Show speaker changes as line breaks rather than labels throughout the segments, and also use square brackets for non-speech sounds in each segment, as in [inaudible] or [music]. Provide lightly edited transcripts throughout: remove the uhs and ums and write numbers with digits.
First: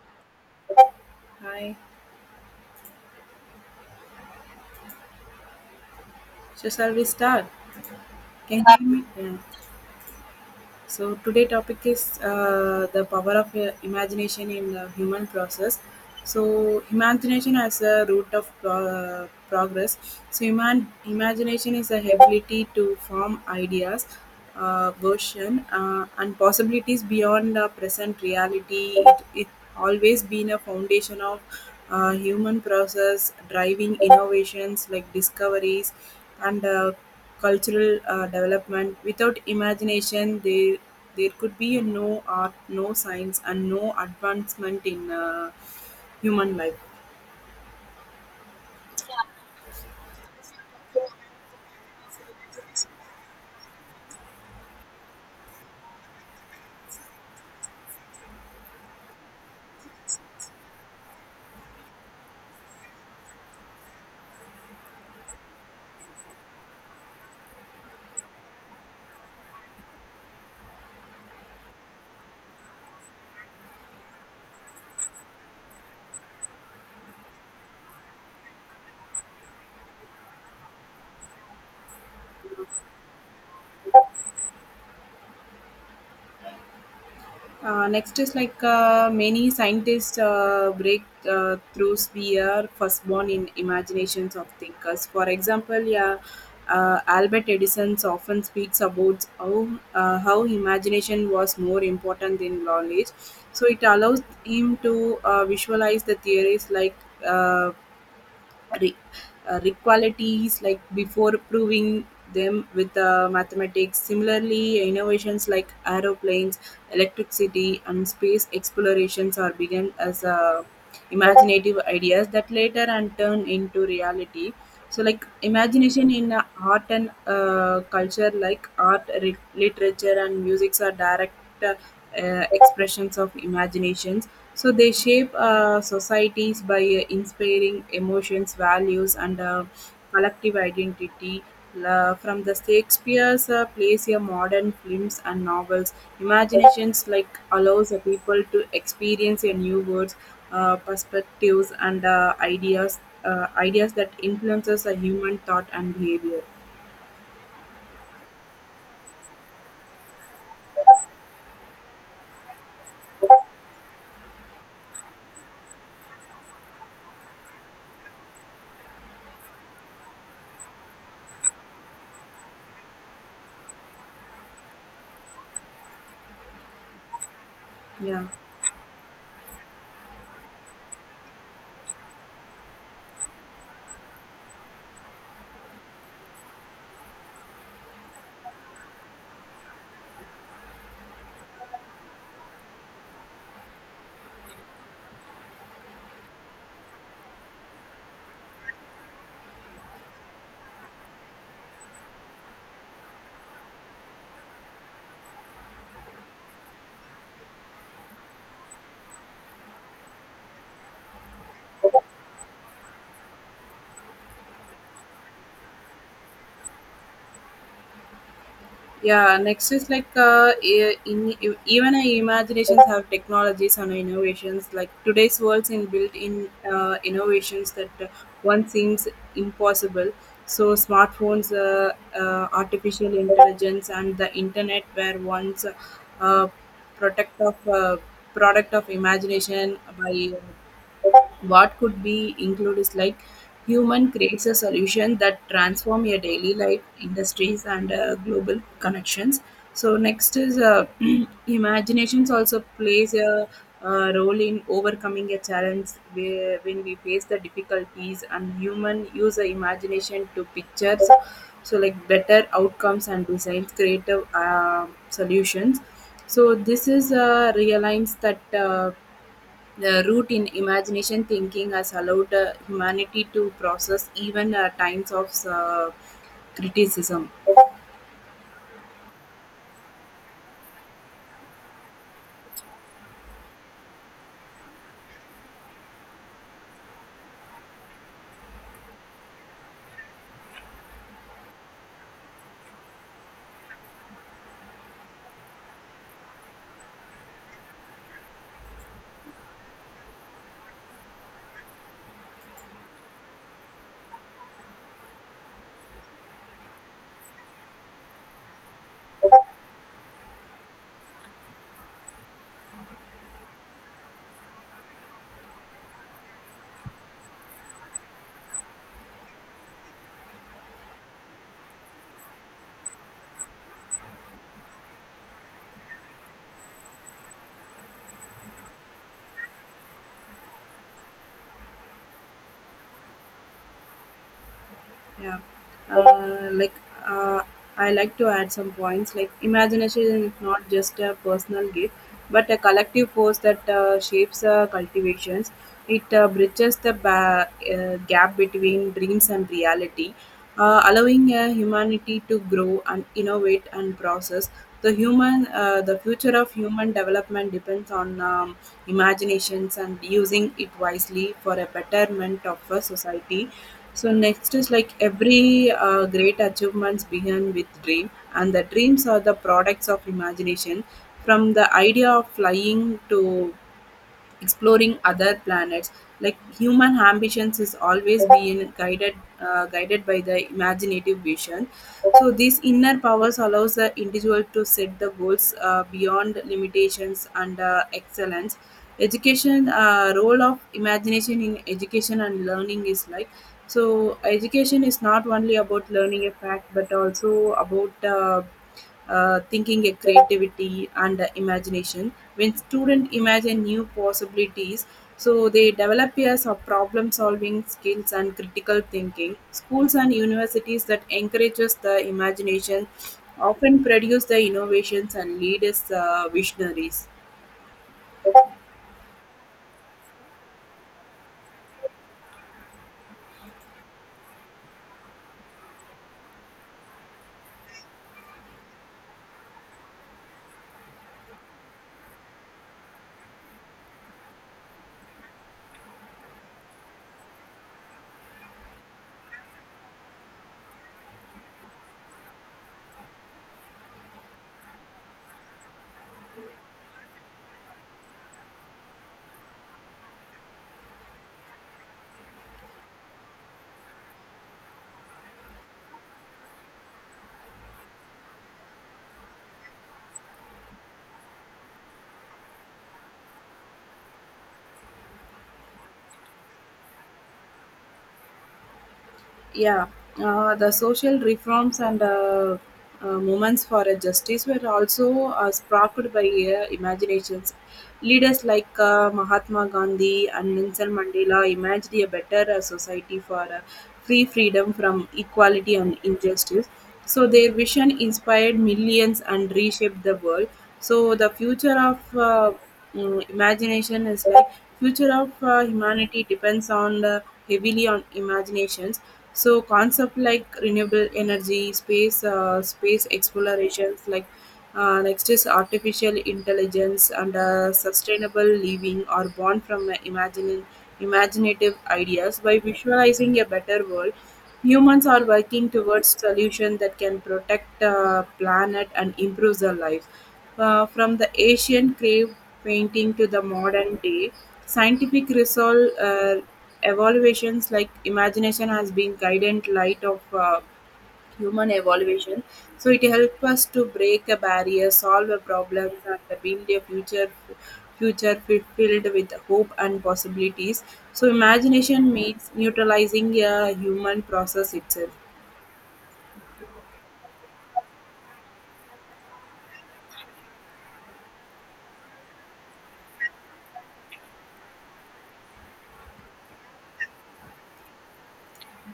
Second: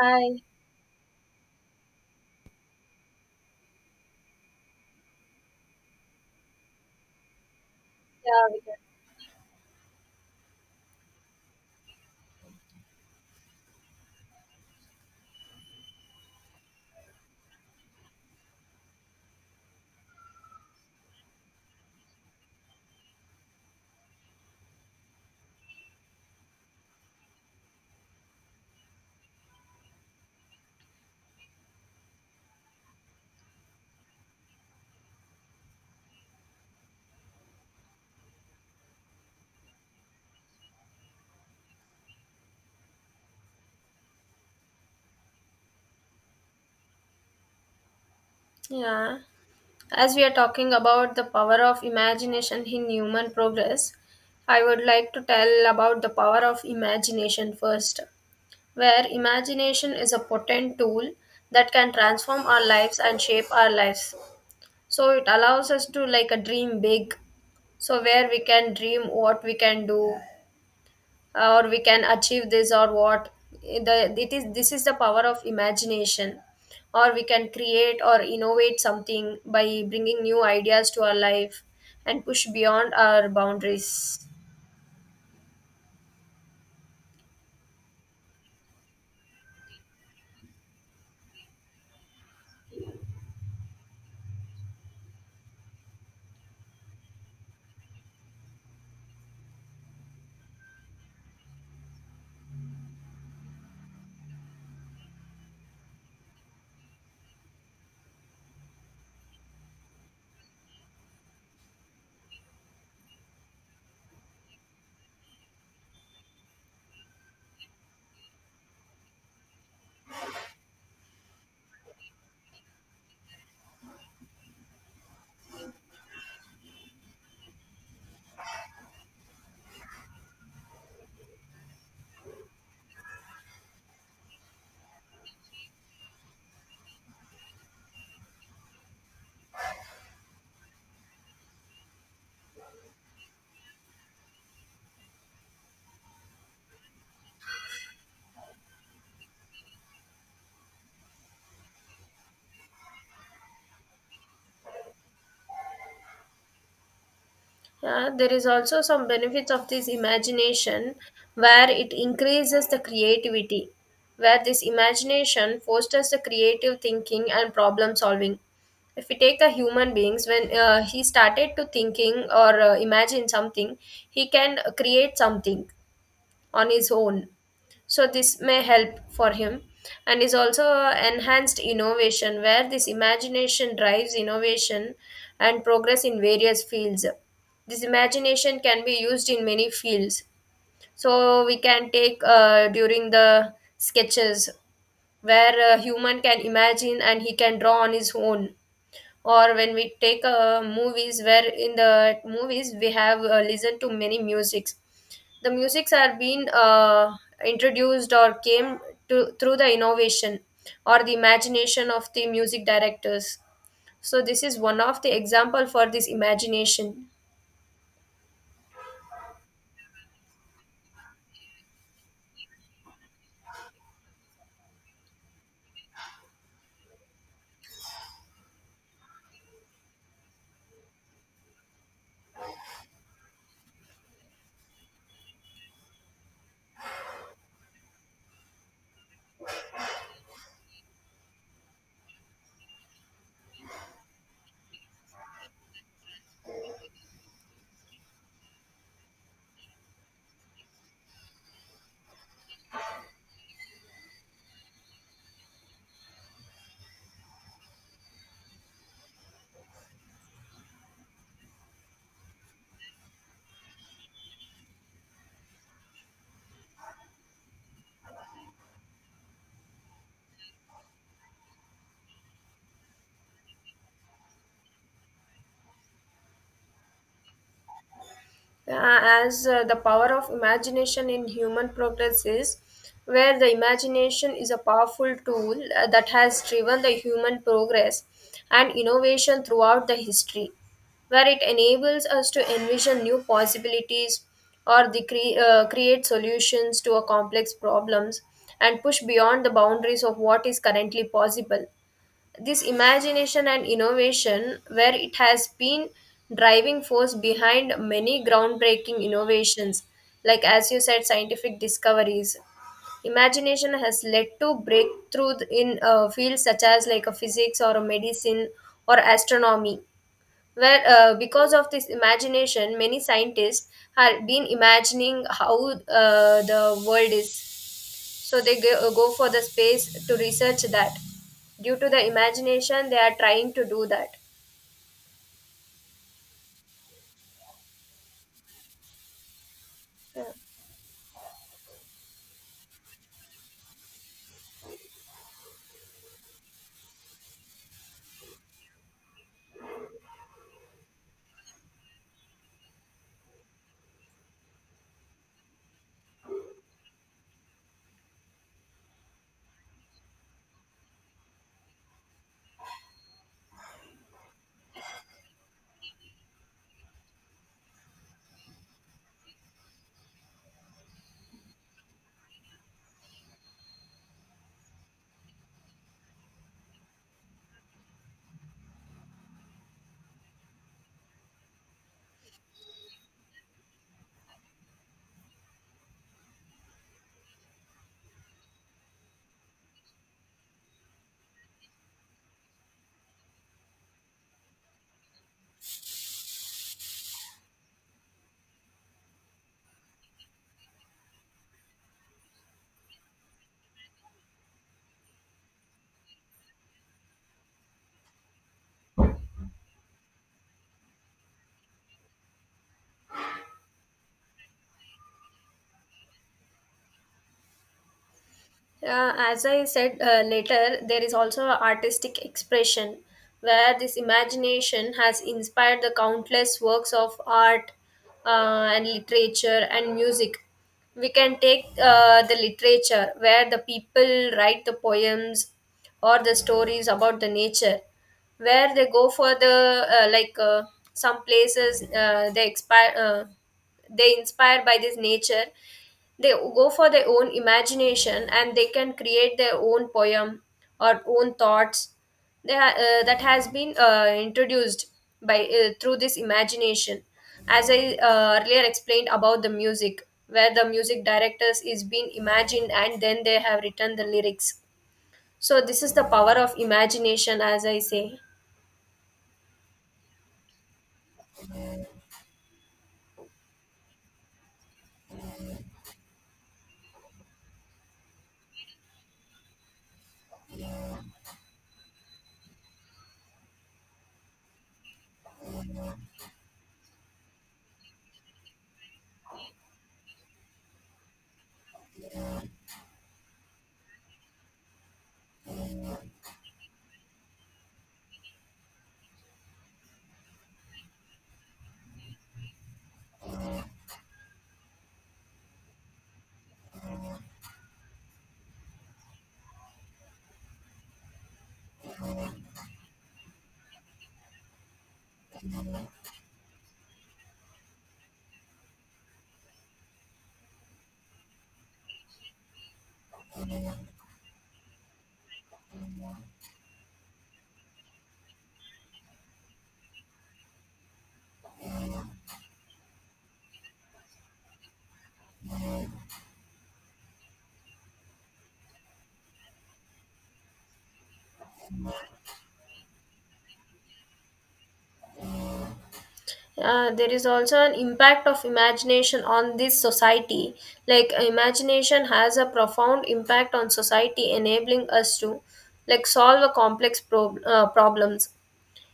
Hi.
Hi. So shall we start?
Yeah,
Can
we
you hear me? Yeah. So today topic is the power of imagination in the human process. So imagination as a root of progress. So imagination is the ability to form ideas, version, and possibilities beyond the present reality. It always been a foundation of human process driving innovations like discoveries and cultural development. Without imagination, there could be no art, no science, and no advancement in human life.
can. Yeah. As we are talking about the power of imagination in human progress, I would like to tell about the power of imagination first, where imagination is a potent tool that can transform our lives and shape our lives. So it allows us to like a dream big. So where we can dream what we can do, or we can achieve this or what the it is this is the power of imagination, or we can create or innovate something by bringing new ideas to our life and push beyond our boundaries.
Next is like many scientists break through sphere firstborn in imaginations of thinkers. For example, Albert Edison often speaks about how imagination was more important than knowledge. So it allows him to visualize the theories like uh, re- requalities like before proving them with mathematics. Similarly, innovations like aeroplanes, electricity, and space explorations are begun as imaginative ideas that later and turn into reality. So like imagination in art and culture, like literature and musics are direct uh, expressions of imaginations, so they shape societies by inspiring emotions, values, and collective identity. From the Shakespeare's plays here, modern films and novels, imaginations like allows the people to experience a new worlds, perspectives, and ideas that influences a human thought and behavior.
Yeah, there is also some benefits of this imagination, where it increases the creativity, where this imagination fosters the creative thinking and problem solving. If we take the human beings, when he started to thinking or imagine something, he can create something on his own. So
Yeah,
this may help for him, and is also enhanced innovation where this imagination drives innovation and progress in various fields. This imagination can be used in many fields. So we can take during the sketches, where a human can imagine and he can draw on his own, or when we take movies, where in the movies we have listened to many musics. The musics are being introduced or came to through the innovation or the imagination of the music directors. So this is one of the example for this imagination.
yeah, next is like even our imaginations have technologies and innovations like today's world's in built-in innovations that one seems impossible. So smartphones, artificial intelligence and the internet were once uh, product of uh, product of imagination by. What could be included is like human creates a solution that transform your daily life, industries, and global connections. So next is [clears throat] imaginations also plays a, role in overcoming a challenge where, when we face the difficulties and human use the imagination to pictures, so like better outcomes and designs creative solutions. So this is realigns that the root in imagination thinking has allowed humanity to process even times of criticism.
As the power of imagination in human progress is where the imagination is a powerful tool that has driven the human progress and innovation throughout the history, where it enables us to envision new possibilities or create solutions to a complex problems and push beyond the boundaries of what is currently possible. This imagination and innovation, where it has been driving force behind many groundbreaking innovations, like as you said scientific discoveries. Imagination has led to breakthrough in fields such as like a physics or a medicine or astronomy, where because of this imagination many scientists have been imagining how the world is, so they go for the space to research that. Due to the imagination they are trying to do that.
Yeah, uh, like uh, I like to add some points. Like
Yeah.
imagination is not just a personal gift, but a collective force that shapes cultivations. It bridges the gap between dreams and reality, allowing a humanity to grow and innovate and process. The future of human development depends on imaginations and using it wisely for a betterment of a society. So next is like every great achievements begin with dream, and the dreams are the products of imagination. From the idea of flying to exploring other planets. Like human ambitions is always being guided by the imaginative vision. So these inner powers allows the individual to set the goals beyond limitations and excellence. Education role of imagination in education and learning is like, so education is not only about learning a fact, but also about thinking, a creativity, and imagination. When students imagine new possibilities, so they develop years of problem solving skills and critical thinking. Schools and universities that encourages the imagination often produce the innovations and lead as visionaries.
As I said later, there is also a artistic expression where this imagination has inspired the countless works of art and literature and music. We can take the literature, where the people write the poems or the stories about the nature, where they go for the some places they expire they inspired by this nature. They go for their own imagination and they can create their own poem or own thoughts. They that has been introduced by through this imagination. As I earlier explained about the music, where the music directors is being imagined and then they have written the lyrics. So this is the power of imagination, as I say.
Yeah, the social reforms and movements for justice were also sparked by imaginations. Leaders like Mahatma Gandhi and Nelson Mandela imagined a better society for freedom from equality and injustice. So their vision inspired millions and reshaped the world. So the future of imagination is like future of humanity depends on the heavily on imaginations. So concept like renewable energy, space, space explorations, like next is artificial intelligence and sustainable living are born from imagining imaginative ideas by visualizing a better world. Humans are working towards solutions that can protect planet and improve their life. From the ancient cave painting to the modern day, scientific resolve evaluations like imagination has been guidant light of. Human evolution. So it helps us to break a barrier, solve a problem, and build a filled with hope and possibilities. So imagination means neutralizing a human process itself.
There is also an impact of imagination on this society, like imagination has a profound impact on society, enabling us to like solve a problems.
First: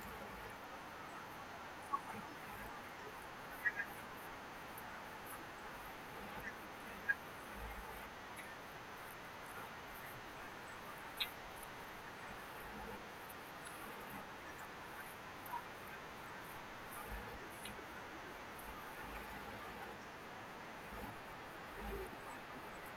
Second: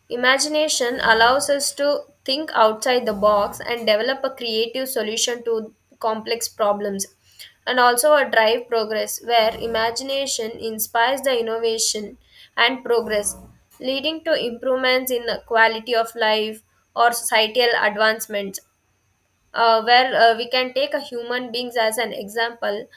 Imagination allows us to think outside the box and develop a creative solution to complex problems, and also a drive progress where imagination inspires the innovation and progress, leading to improvements in the quality of life or societal advancements. Where we can take a human beings as an example.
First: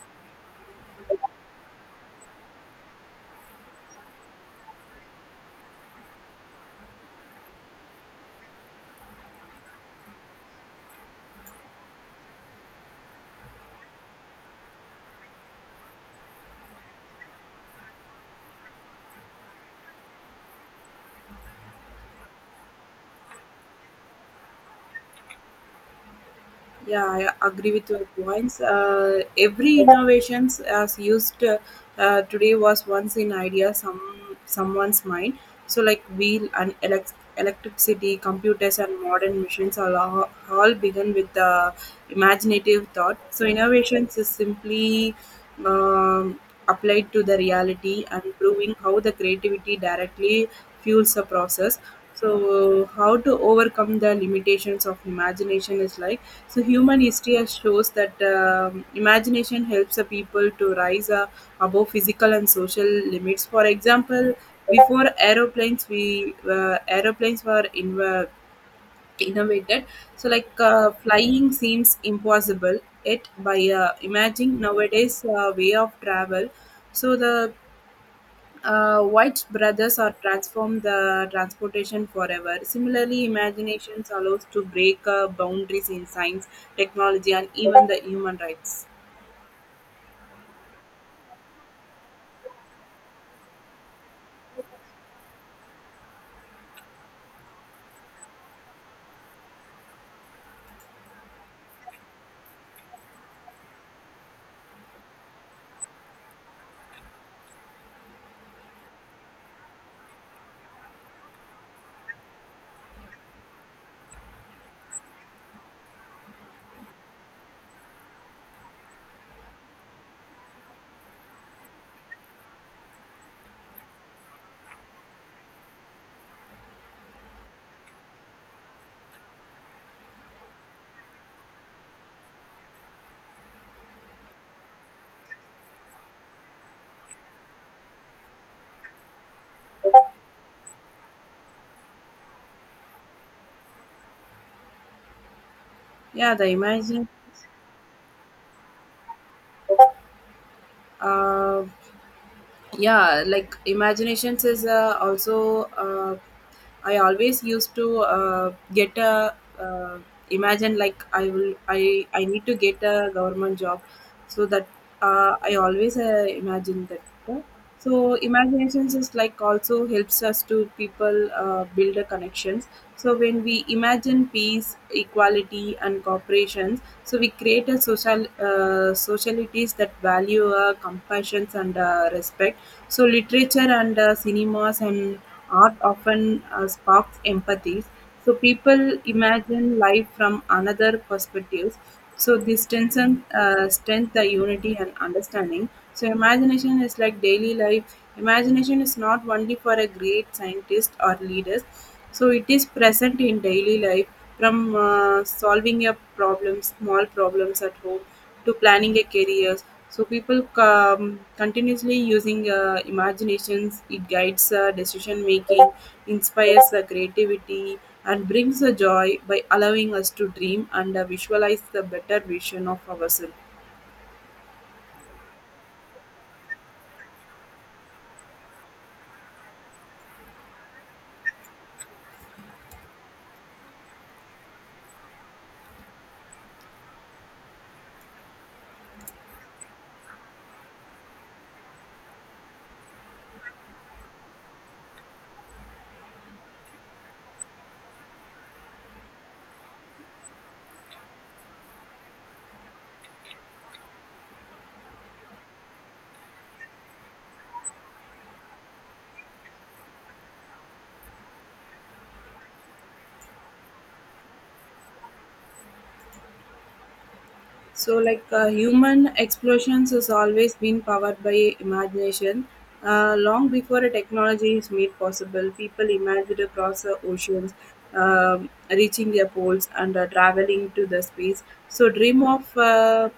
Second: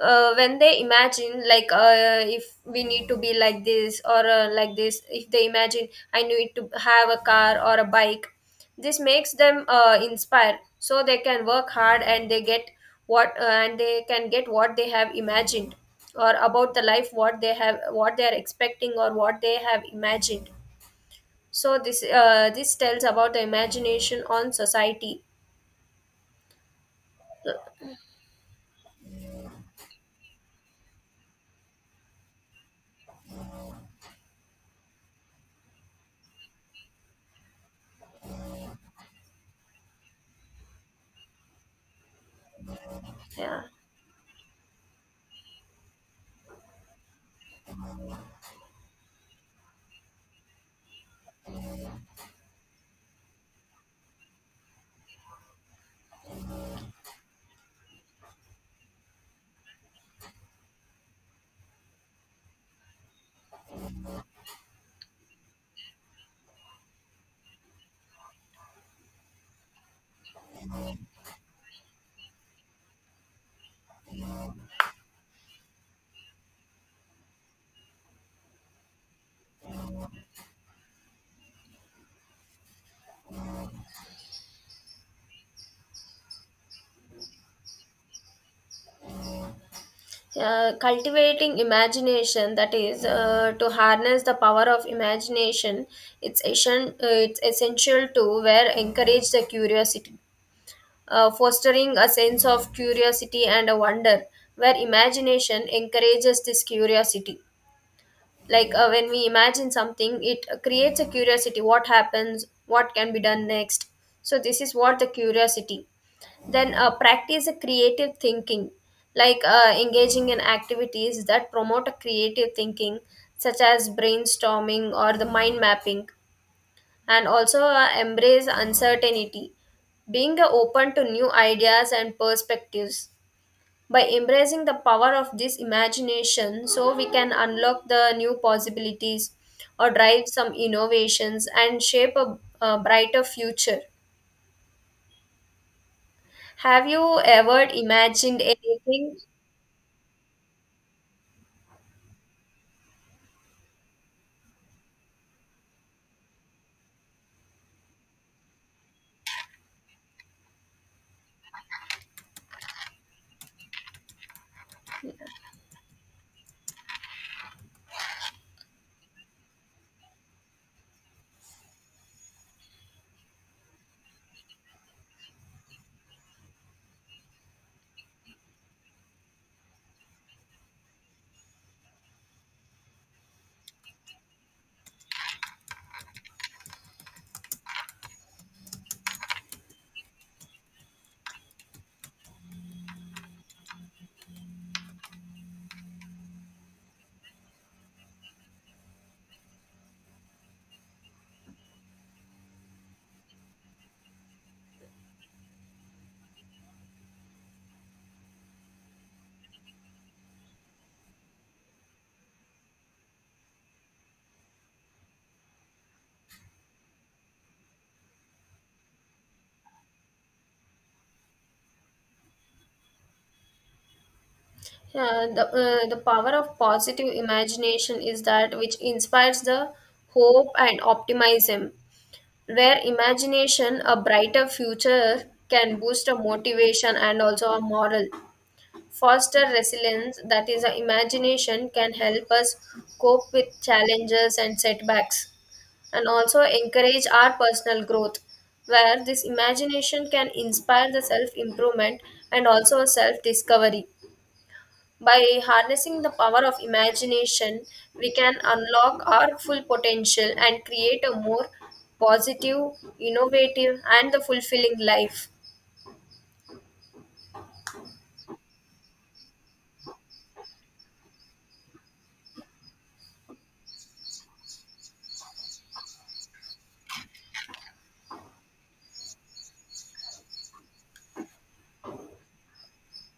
When they imagine, like if we need to be like this or like this, if they imagine I need to have a car or a bike, this makes them inspire, so they can work hard and they get what and they can get what they have imagined, or about the life, what they have, what they are expecting or what they have imagined. So this, this tells about the imagination on society.
Yeah, I agree with your points. Every innovations as used today was once in idea someone's mind. So like wheel and electricity, computers and modern machines are all begun with the imaginative thought. So
Yeah.
innovations is simply um, applied to the reality and proving how the creativity directly fuels the process. So how to overcome the limitations of imagination is like, so human history has shows that imagination helps the people to rise above physical and social limits. For example, before aeroplanes, we aeroplanes were in, innovated, so like flying seems impossible, yet by imagining nowadays way of travel. So the White's brothers are transform the transportation forever. Similarly, imaginations allows to break boundaries in science, technology, and even the human rights.
Cultivating imagination, that is to harness the power of imagination, it's, it's essential to where encourage the curiosity, fostering a sense of curiosity and a wonder, where imagination encourages this curiosity. Like when we imagine something, it creates a curiosity, what happens, what can be done next. So this is what the curiosity. Then practice a creative thinking, like engaging in activities that promote a creative thinking, such as brainstorming or the mind mapping. And also embrace uncertainty, being open to new ideas and perspectives. By embracing the power of this imagination, so we can unlock the new possibilities or drive some innovations and shape a brighter future.
Yeah, the
Have
imagine.
you ever imagined anything?
Uh, yeah, like imaginations is also I always used to get a uh, imagine like I will I need to get a government job, so that I always imagine that. uh, so imaginations is like also helps us to people build a connections. So when we imagine peace, equality and cooperation, so we create a social socialities that value compassion and respect. So literature and cinemas and art often sparks empathy. So people imagine life from another perspectives. So this strength the unity and understanding. So imagination is like daily life. Imagination is not only for a great scientist or leaders, so it is present in daily life, from solving a problem small problems at home to planning a career. So people continuously using imaginations, it guides decision making, inspires creativity, and brings a joy by allowing us to dream and visualize the better vision of ourselves.
Yeah, the power of positive imagination is that which inspires the hope and optimism, where imagination, a brighter future, can boost a motivation and also a moral. Foster resilience, that is, a imagination can help us cope with challenges and setbacks, and also encourage our personal growth, where this imagination can inspire the self improvement and also self discovery. By harnessing the power of imagination, we can unlock our full potential and create a more positive, innovative, and the fulfilling life.
So, like human explosions has always been powered by imagination. Long before a technology is made possible, people imagined across the oceans, reaching their poles, and traveling to the space. So, uh,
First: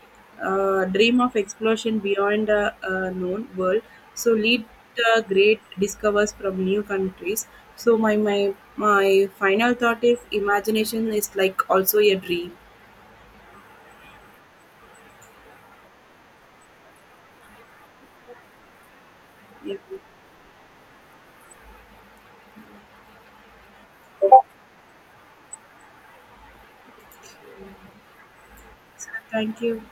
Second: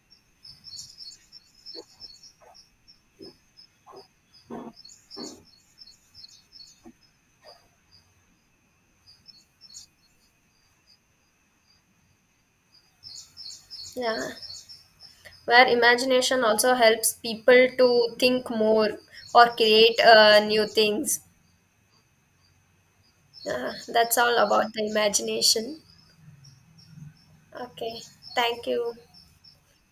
uh, dream of explosion beyond the known world. So, lead great discoveries from new countries. So, my my final thought is imagination is like also a dream.
Yeah, where imagination also helps people to think more or
Yeah.
create new things. Yeah, that's all about the imagination. Okay, thank you.
Thank you.